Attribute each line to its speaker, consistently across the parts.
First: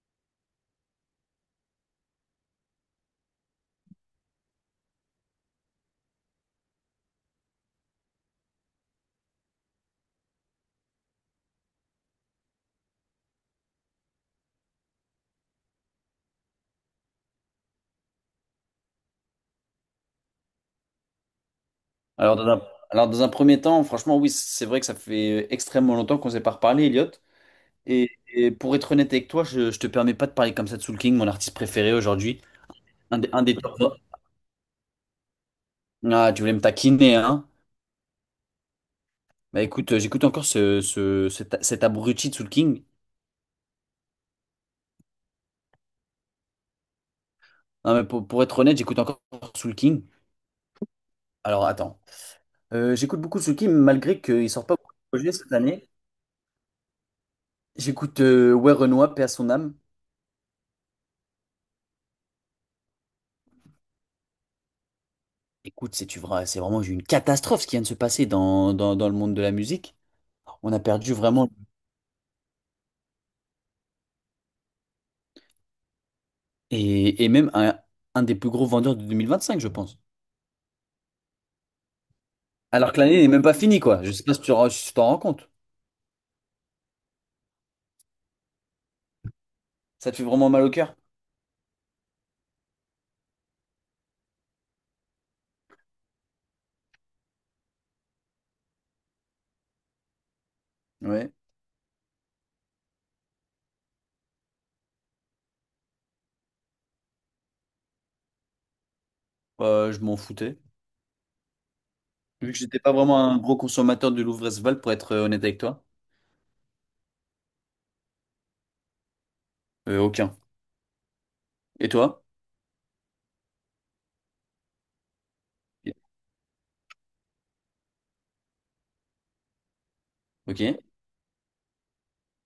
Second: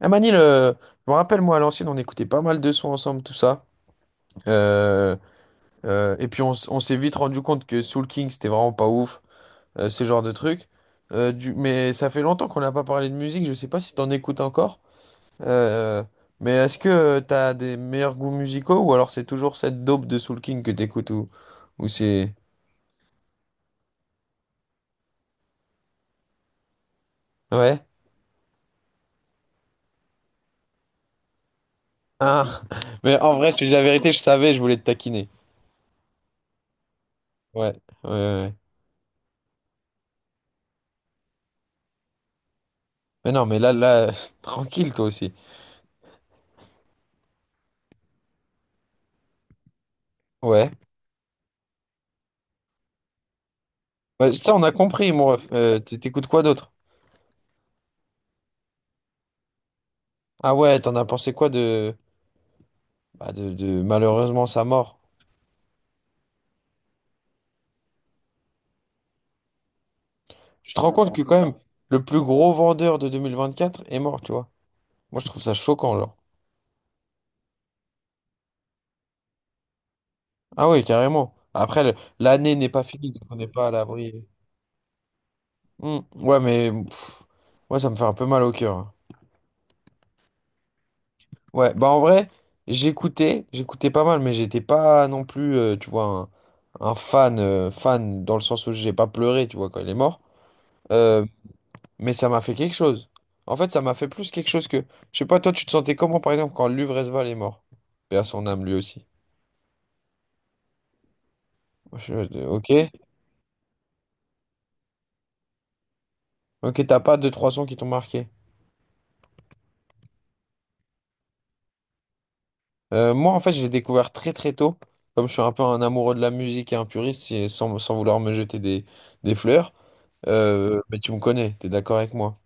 Speaker 1: Ah Manil, je me rappelle, moi, à l'ancienne, on écoutait pas mal de sons ensemble, tout ça. Euh, et puis, on s'est vite rendu compte que Soul King, c'était vraiment pas ouf, ce genre de truc. Mais ça fait longtemps qu'on n'a pas parlé de musique, je sais pas si t'en écoutes encore. Euh, mais est-ce que t'as des meilleurs goûts musicaux ou alors c'est toujours cette dope de Soul King que t'écoutes ou, ou c'est.
Speaker 2: Alors dans un, alors dans un premier temps, franchement, oui, c'est vrai que ça fait extrêmement longtemps qu'on s'est pas reparlé, Elliot.
Speaker 1: Ouais?
Speaker 2: Et, et pour être honnête avec toi, je te permets pas de parler comme ça de Soul King, mon artiste préféré aujourd'hui.
Speaker 1: Ah. Mais en
Speaker 2: Un
Speaker 1: vrai,
Speaker 2: des
Speaker 1: je te dis
Speaker 2: top
Speaker 1: la
Speaker 2: 20.
Speaker 1: vérité, je savais, je voulais te taquiner.
Speaker 2: Ah, tu voulais me taquiner, hein?
Speaker 1: Ouais, ouais, ouais, ouais.
Speaker 2: Bah écoute, j'écoute encore cet abruti de Soul King.
Speaker 1: Mais non, mais là, là, tranquille, toi aussi.
Speaker 2: Non, mais pour être honnête, j'écoute encore Soul King.
Speaker 1: Ouais.
Speaker 2: Alors attends. J'écoute beaucoup Soul King, malgré
Speaker 1: Ouais,
Speaker 2: qu'il
Speaker 1: ça, on
Speaker 2: sort
Speaker 1: a
Speaker 2: pas beaucoup de
Speaker 1: compris,
Speaker 2: projets
Speaker 1: moi.
Speaker 2: cette année.
Speaker 1: T'écoutes quoi d'autre?
Speaker 2: J'écoute Ouais Renoir, paix à son âme.
Speaker 1: Ah ouais, t'en as pensé quoi de... Bah, de malheureusement sa mort?
Speaker 2: Écoute, c'est tu verras, c'est vraiment une catastrophe ce qui vient de se passer dans le monde de la musique. On
Speaker 1: Tu
Speaker 2: a
Speaker 1: te rends
Speaker 2: perdu
Speaker 1: compte que quand
Speaker 2: vraiment.
Speaker 1: même, le plus gros vendeur de 2024 est mort, tu vois? Moi, je trouve ça choquant, genre.
Speaker 2: Et même un des plus gros vendeurs de 2025, je pense.
Speaker 1: Ah oui, carrément. Après, l'année n'est pas
Speaker 2: Alors que
Speaker 1: finie, donc
Speaker 2: l'année n'est
Speaker 1: on
Speaker 2: même
Speaker 1: n'est
Speaker 2: pas
Speaker 1: pas à
Speaker 2: finie, quoi. Je sais
Speaker 1: l'abri.
Speaker 2: pas si si tu t'en rends compte.
Speaker 1: Hmm. Ouais, mais pff, ouais, ça me fait un peu mal au cœur, hein.
Speaker 2: Ça te fait vraiment mal au cœur?
Speaker 1: Ouais, bah en vrai, j'écoutais pas mal, mais j'étais pas non plus, tu vois, un fan dans le sens où j'ai pas pleuré, tu vois, quand il est mort. Euh,
Speaker 2: Ouais.
Speaker 1: Mais ça m'a fait quelque chose. En fait, ça m'a fait plus quelque chose que. Je sais pas, toi, tu te sentais comment, par exemple, quand Luvresval est mort? Paix à son âme, lui aussi.
Speaker 2: Je m'en foutais. Vu que
Speaker 1: Ok,
Speaker 2: j'étais pas vraiment un gros consommateur de Louvre-Esval, pour être honnête avec toi.
Speaker 1: ok, t'as pas deux, trois sons qui t'ont marqué.
Speaker 2: Aucun. Et toi?
Speaker 1: Moi, en fait, je l'ai découvert très, très tôt. Comme je suis un peu un amoureux de la musique et un puriste, sans, vouloir me jeter des, fleurs.
Speaker 2: Ok.
Speaker 1: Mais tu me connais, t'es d'accord avec moi.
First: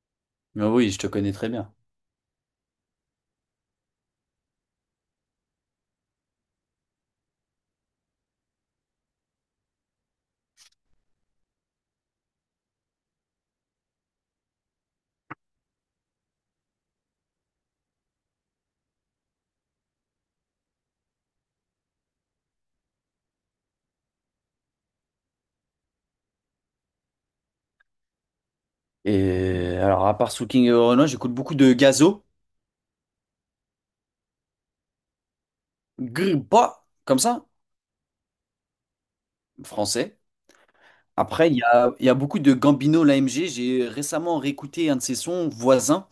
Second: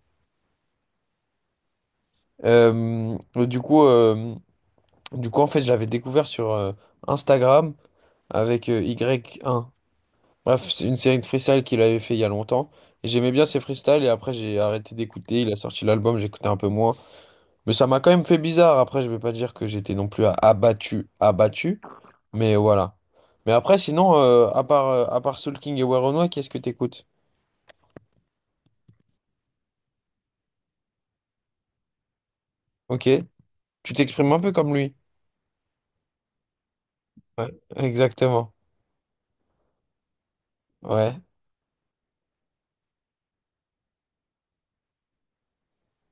Speaker 2: Mais oui, je te connais très bien.
Speaker 1: Euh, du coup, euh, du coup, en fait, je l'avais découvert sur Instagram avec Y1. Bref, c'est une série de freestyle qu'il avait fait il y a longtemps. Et j'aimais bien ses freestyles et après j'ai arrêté d'écouter. Il a sorti l'album, j'écoutais un peu moins. Mais ça m'a quand même fait bizarre. Après, je vais pas dire que j'étais non plus abattu, abattu. Mais voilà. Mais après, sinon, à part, à part Soul King et Werenoi, qu'est-ce que t'écoutes?
Speaker 2: Et alors, à part Soul King et Renoir, j'écoute beaucoup de Gazo.
Speaker 1: Ok, tu t'exprimes un peu comme lui.
Speaker 2: Grippa, comme ça,
Speaker 1: Ouais. Exactement.
Speaker 2: français.
Speaker 1: Ouais.
Speaker 2: Après, il y a beaucoup de Gambino, l'AMG. J'ai récemment réécouté un de ses sons, Voisin.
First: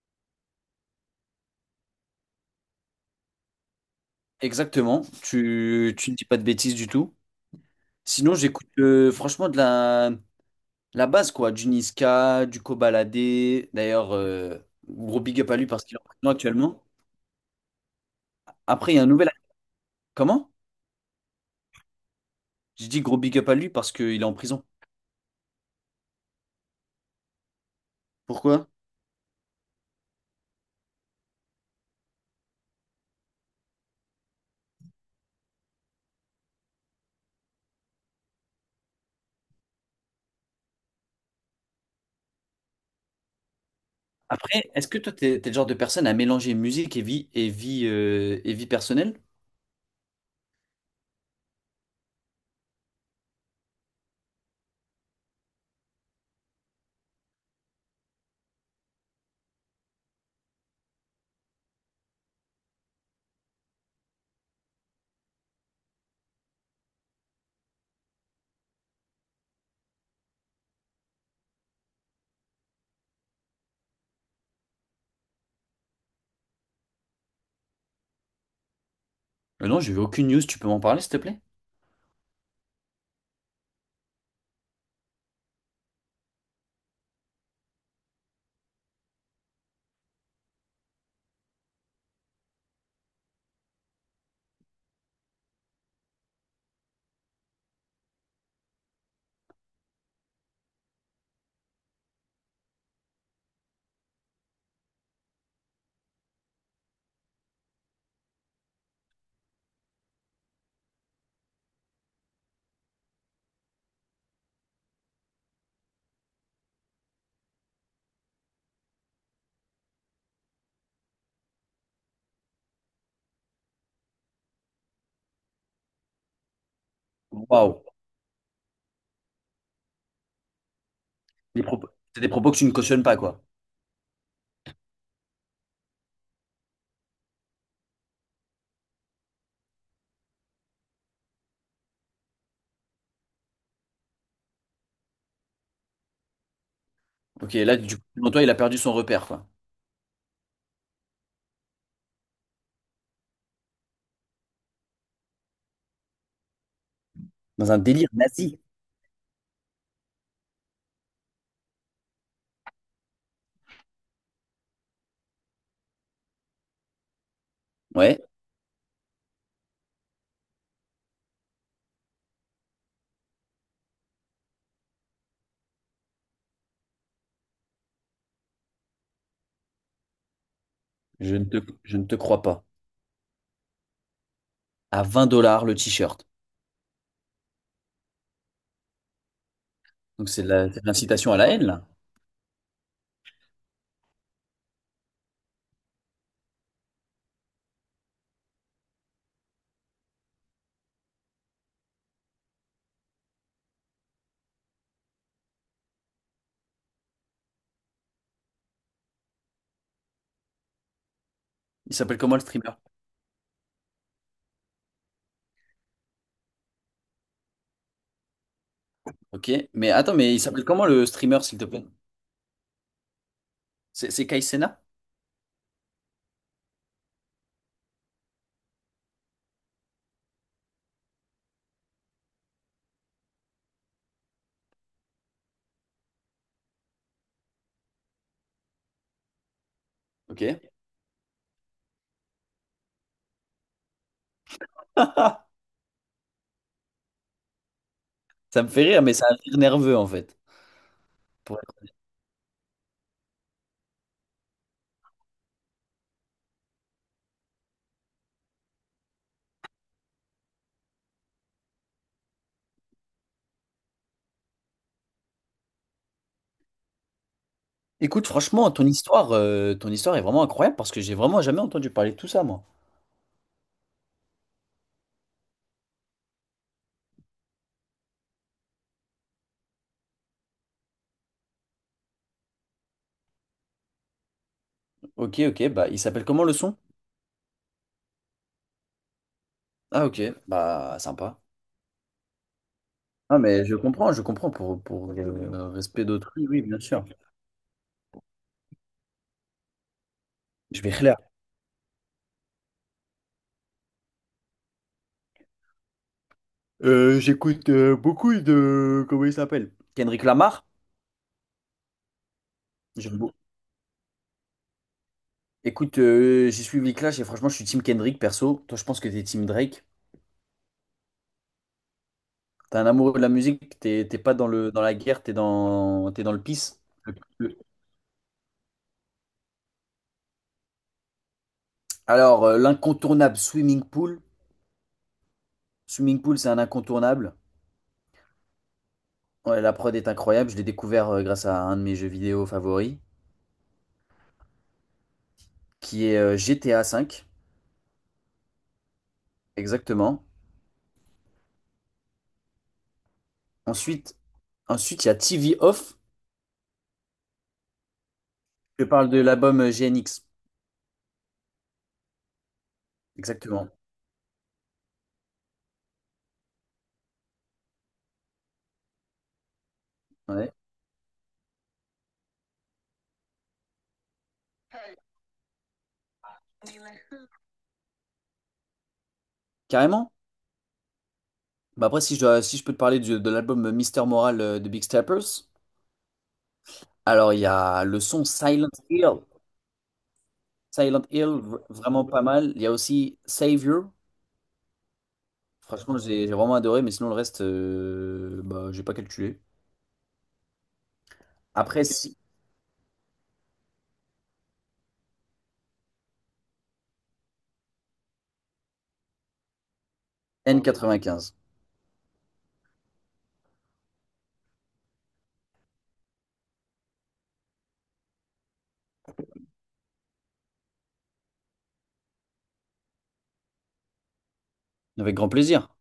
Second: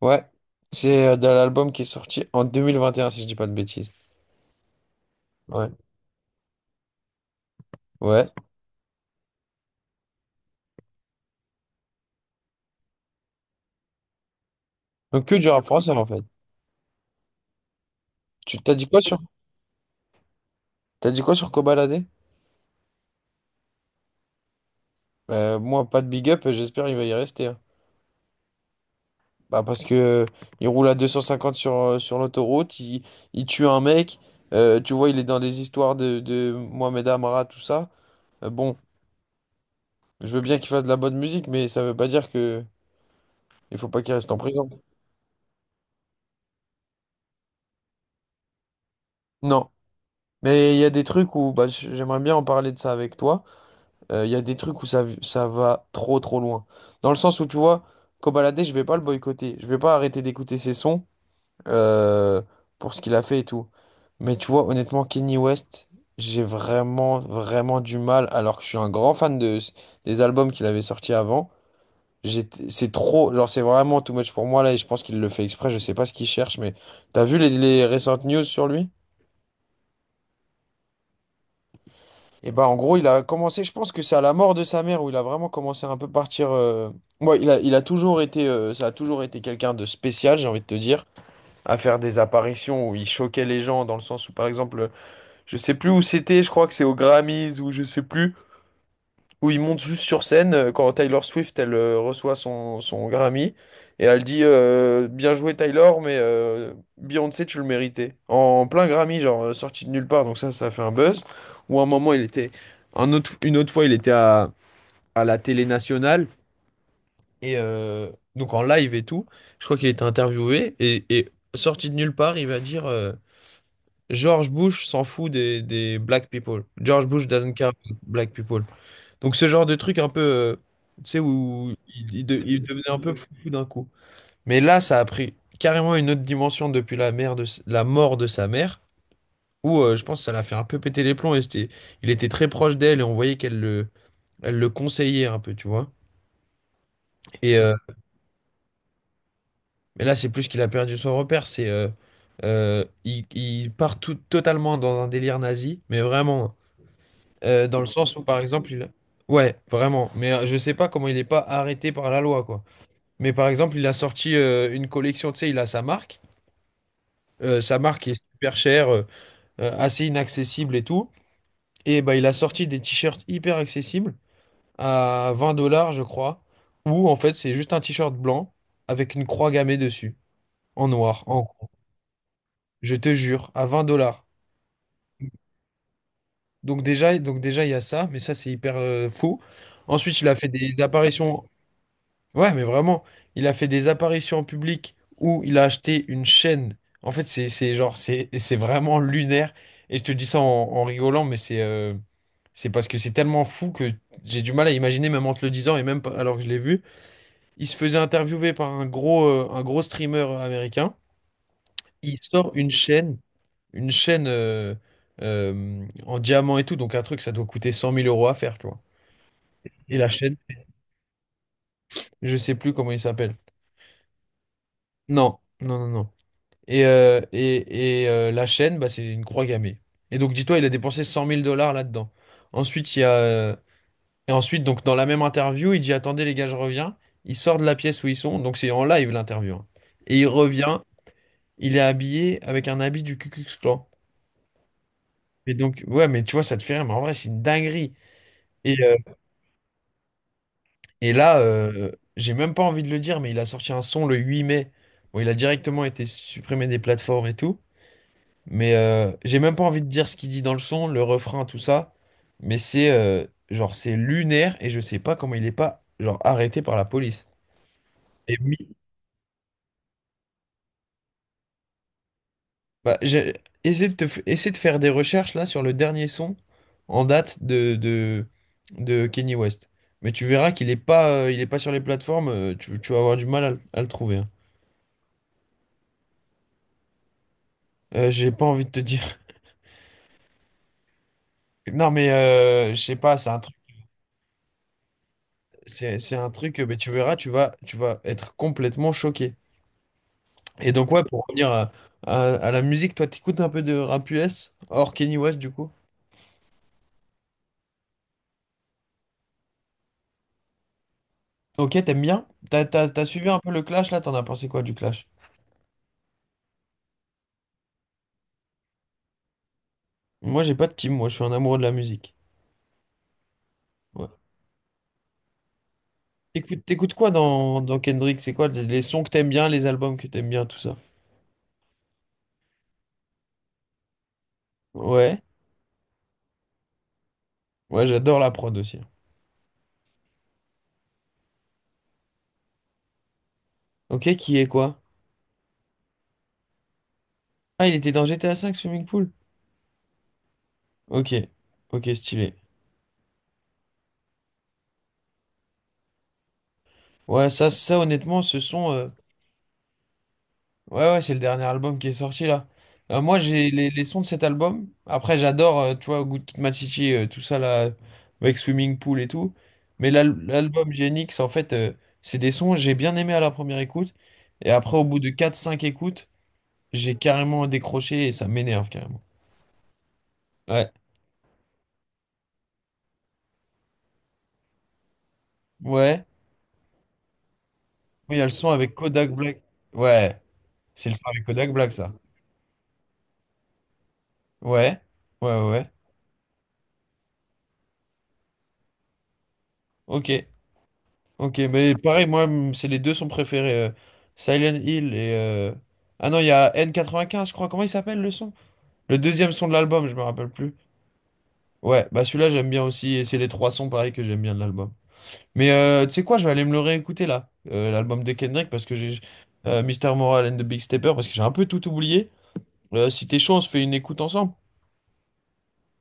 Speaker 1: Ouais. C'est de l'album qui est sorti en 2021 si je dis pas de bêtises.
Speaker 2: Exactement,
Speaker 1: Ouais.
Speaker 2: tu ne dis pas de bêtises du tout.
Speaker 1: Ouais.
Speaker 2: Sinon, j'écoute franchement de la base, quoi, du Niska, du Kobalade. D'ailleurs, gros
Speaker 1: Donc que
Speaker 2: big
Speaker 1: du
Speaker 2: up à lui
Speaker 1: rap
Speaker 2: parce
Speaker 1: français
Speaker 2: qu'il est en
Speaker 1: en fait.
Speaker 2: prison actuellement.
Speaker 1: Tu t'as dit
Speaker 2: Après, il y
Speaker 1: quoi
Speaker 2: a un
Speaker 1: sur
Speaker 2: nouvel. Comment?
Speaker 1: t'as dit quoi sur Kobalade?
Speaker 2: J'ai dit gros big up à lui parce qu'il est en prison.
Speaker 1: Moi, pas de big up, j'espère il va y rester, hein.
Speaker 2: Pourquoi?
Speaker 1: Bah, parce que il roule à 250 sur, sur l'autoroute, il tue un mec, tu vois, il est dans des histoires de, Mohamed Amara, tout ça. Bon, je veux bien qu'il fasse de la bonne musique, mais ça veut pas dire que il faut pas qu'il reste en prison.
Speaker 2: Après, est-ce que toi, t'es le genre de personne à mélanger musique et vie personnelle?
Speaker 1: Non. Mais il y a des trucs où bah, j'aimerais bien en parler de ça avec toi. Il y a des trucs où ça va trop trop loin. Dans le sens où tu vois, Kobalade, je vais pas le boycotter. Je vais pas arrêter d'écouter ses sons, euh, pour ce qu'il a fait et tout. Mais tu vois, honnêtement, Kenny West, j'ai vraiment, vraiment du mal, alors que je suis un grand fan des albums qu'il avait sortis avant. C'est trop, genre, c'est vraiment too much pour moi là, et je pense qu'il le fait exprès, je sais pas ce qu'il cherche, mais t'as vu les, récentes news sur lui?
Speaker 2: Non, j'ai vu aucune news, tu peux m'en parler, s'il te plaît?
Speaker 1: Et bah, en gros, il a commencé, je pense que c'est à la mort de sa mère où il a vraiment commencé à un peu partir. Ouais, il a toujours été, ça a toujours été quelqu'un de spécial, j'ai envie de te dire, à faire des apparitions où il choquait les gens, dans le sens où, par exemple, je sais plus où c'était, je crois que c'est aux Grammys ou je sais plus, où ils montent juste sur scène quand Tyler Swift elle reçoit son, Grammy et elle dit bien joué Tyler mais Beyoncé tu le méritais. En plein Grammy genre sorti de nulle part donc ça a fait un buzz. Ou à un moment il était, une autre fois il était à, la télé nationale et donc en live et tout. Je crois qu'il était interviewé et sorti de nulle part il va dire George Bush s'en fout des, black people. George Bush doesn't care
Speaker 2: Waouh,
Speaker 1: about black people. Donc ce genre de truc un peu, tu sais,
Speaker 2: des
Speaker 1: où
Speaker 2: propos-
Speaker 1: il,
Speaker 2: c'est
Speaker 1: il
Speaker 2: des
Speaker 1: de-
Speaker 2: propos que
Speaker 1: il
Speaker 2: tu ne
Speaker 1: devenait un
Speaker 2: cautionnes
Speaker 1: peu
Speaker 2: pas, quoi.
Speaker 1: foufou d'un coup. Mais là, ça a pris carrément une autre dimension depuis la mort de sa mère, où je pense que ça l'a fait un peu péter les plombs. Et il était très proche d'elle et on voyait qu'elle le conseillait un peu, tu vois.
Speaker 2: Ok,
Speaker 1: Et, euh,
Speaker 2: là, du coup, selon toi, il a perdu son repère, quoi.
Speaker 1: mais là, c'est plus qu'il a perdu son repère. Il part tout, totalement dans un délire nazi, mais vraiment.
Speaker 2: Dans un
Speaker 1: Dans le
Speaker 2: délire
Speaker 1: sens où, par
Speaker 2: nazi.
Speaker 1: exemple, il... Ouais, vraiment. Mais je sais pas comment il n'est pas arrêté par la loi, quoi. Mais par exemple, il a sorti une collection, tu sais, il a sa marque. Sa marque est
Speaker 2: Ouais.
Speaker 1: super chère, assez inaccessible et tout. Et bah, il a sorti des t-shirts hyper accessibles à 20 dollars, je crois. Où, en fait, c'est juste un t-shirt blanc avec une croix gammée dessus, en noir,
Speaker 2: Je ne
Speaker 1: en...
Speaker 2: te, je ne te crois pas.
Speaker 1: Je te jure, à 20 dollars.
Speaker 2: À 20 dollars le t-shirt.
Speaker 1: Donc déjà, il y a ça, mais ça, c'est hyper fou. Ensuite, il
Speaker 2: Donc
Speaker 1: a
Speaker 2: c'est
Speaker 1: fait
Speaker 2: de
Speaker 1: des
Speaker 2: c'est de l'incitation à
Speaker 1: apparitions.
Speaker 2: la haine, là.
Speaker 1: Ouais, mais vraiment, il a fait des apparitions en public où il a acheté une chaîne. En fait, c'est genre, c'est vraiment lunaire. Et je te dis ça en rigolant, mais c'est parce que c'est tellement fou que j'ai du mal à imaginer, même en te le disant et même pas- alors que je l'ai vu. Il se faisait interviewer par un gros streamer américain.
Speaker 2: Il
Speaker 1: Il
Speaker 2: s'appelle comment le
Speaker 1: sort
Speaker 2: streamer?
Speaker 1: une chaîne en diamant et tout. Donc, un truc, ça doit coûter 100 000 euros à faire, tu vois.
Speaker 2: Ok. Mais
Speaker 1: Et la
Speaker 2: attends, mais
Speaker 1: chaîne,
Speaker 2: il s'appelle comment le streamer, s'il te plaît?
Speaker 1: je sais plus comment il s'appelle.
Speaker 2: C'est Kai Cenat.
Speaker 1: Non, non, non, non. Et la chaîne, bah, c'est une croix gammée. Et donc, dis-toi, il a dépensé 100 000 dollars là-dedans. Ensuite, il y a. Et ensuite, donc, dans la même interview, il dit : « Attendez, les gars, je reviens. » Il sort de la pièce où ils sont. Donc, c'est en live l'interview, hein. Et il
Speaker 2: Ok.
Speaker 1: revient. Il est habillé avec un habit du Ku Klux Klan. Et donc, ouais, mais tu vois, ça te fait rire. Mais en vrai, c'est une dinguerie.
Speaker 2: Ça me
Speaker 1: Et,
Speaker 2: fait
Speaker 1: euh,
Speaker 2: rire, mais c'est un rire nerveux, en fait.
Speaker 1: et là,
Speaker 2: Pour être-
Speaker 1: j'ai même pas envie de le dire, mais il a sorti un son le 8 mai. Bon, il a directement été supprimé des plateformes et tout. Mais j'ai même pas envie de dire ce qu'il dit dans le son, le refrain, tout ça. Mais c'est genre c'est lunaire et je sais pas comment il est pas genre arrêté par la police.
Speaker 2: Écoute,
Speaker 1: Et
Speaker 2: franchement,
Speaker 1: mi-
Speaker 2: ton histoire est vraiment incroyable parce que j'ai vraiment jamais entendu parler de tout ça, moi.
Speaker 1: Bah, j'ai essayé de te f- essaie de faire des recherches là sur le dernier son en date de Kanye West. Mais tu verras qu'il est pas sur les plateformes. Tu, vas avoir du mal à le trouver, hein.
Speaker 2: Ok, bah il s'appelle comment le son?
Speaker 1: J'ai pas envie de te dire.
Speaker 2: Ah ok, bah sympa.
Speaker 1: Non mais je sais pas, c'est un
Speaker 2: Ah
Speaker 1: truc,
Speaker 2: mais je comprends pour le
Speaker 1: c'est
Speaker 2: respect
Speaker 1: c'est un
Speaker 2: d'autrui,
Speaker 1: truc.
Speaker 2: oui,
Speaker 1: euh, Mais
Speaker 2: bien
Speaker 1: tu
Speaker 2: sûr.
Speaker 1: verras, tu vas être complètement choqué. Et
Speaker 2: Je vais
Speaker 1: donc, ouais, pour revenir à, à la musique, toi, t'écoutes un peu de rap US, hors Kenny West, du coup.
Speaker 2: J'écoute beaucoup de... Comment il s'appelle? Kendrick Lamar?
Speaker 1: Ok, t'aimes bien? T'as
Speaker 2: J'aime
Speaker 1: suivi
Speaker 2: beaucoup.
Speaker 1: un peu le Clash, là? T'en as pensé quoi du Clash?
Speaker 2: Écoute, j'ai suivi Clash et franchement, je suis team Kendrick perso. Toi, je pense que t'es team Drake.
Speaker 1: Moi, j'ai pas de team, moi, je suis un amoureux de la musique.
Speaker 2: T'es un amoureux de la musique, t'es
Speaker 1: Ouais.
Speaker 2: t'es pas dans dans la guerre, t'es dans le
Speaker 1: T'écoutes,
Speaker 2: peace.
Speaker 1: t'écoutes quoi dans Kendrick? C'est quoi les, sons que t'aimes bien, les albums que t'aimes bien, tout ça?
Speaker 2: Alors, l'incontournable Swimming Pool.
Speaker 1: Ouais,
Speaker 2: Swimming Pool, c'est un incontournable.
Speaker 1: ouais, j'adore la prod aussi.
Speaker 2: Ouais, la prod est incroyable. Je l'ai découvert grâce à un de mes jeux vidéo favoris,
Speaker 1: Ok, qui est quoi?
Speaker 2: qui est GTA V.
Speaker 1: Ah, il était dans GTA V, Swimming Pool?
Speaker 2: Exactement.
Speaker 1: Ok, ok, stylé.
Speaker 2: Ensuite, ensuite, il y a TV Off.
Speaker 1: Ouais, ça honnêtement, ce son.
Speaker 2: Je
Speaker 1: euh,
Speaker 2: parle de l'album GNX.
Speaker 1: Ouais, ouais, c'est le dernier album qui est sorti là. Moi, j'ai
Speaker 2: Exactement.
Speaker 1: les, sons de cet album. Après, j'adore, tu vois, Good Kid Mad City, tout ça là, avec Swimming Pool et tout. Mais
Speaker 2: Ouais.
Speaker 1: l'album Genix, en fait, c'est des sons que j'ai bien aimé à la première écoute. Et après, au bout de quatre cinq écoutes, j'ai carrément décroché et ça m'énerve carrément.
Speaker 2: Carrément.
Speaker 1: Ouais,
Speaker 2: Bah après, si je peux te parler de l'album Mister Moral de Big Steppers,
Speaker 1: ouais.
Speaker 2: alors il y a le
Speaker 1: Il y a
Speaker 2: son
Speaker 1: le son
Speaker 2: Silent
Speaker 1: avec
Speaker 2: Hill.
Speaker 1: Kodak Black. Ouais, c'est le
Speaker 2: Silent
Speaker 1: son avec
Speaker 2: Hill,
Speaker 1: Kodak Black, ça.
Speaker 2: vraiment pas mal. Il y a aussi Savior.
Speaker 1: Ouais, ouais, ouais, ouais.
Speaker 2: Franchement, j'ai vraiment adoré, mais sinon le reste, bah, j'ai pas calculé.
Speaker 1: Ok. Ok, mais
Speaker 2: Après,
Speaker 1: pareil,
Speaker 2: si-
Speaker 1: moi, c'est les deux sont préférés. Silent Hill et. Ah non, il y a N95, je crois. Comment il s'appelle le son? Le deuxième son de l'album, je me rappelle plus.
Speaker 2: N95.
Speaker 1: Ouais, bah celui-là, j'aime bien aussi. Et c'est les trois sons, pareil, que j'aime bien de l'album. Mais tu sais quoi, je vais aller me le réécouter, là, l'album de Kendrick, parce que j'ai... Mister Moral and the Big Stepper, parce que j'ai un peu tout oublié. Si t'es chaud, on se fait une écoute ensemble.
Speaker 2: Avec grand plaisir.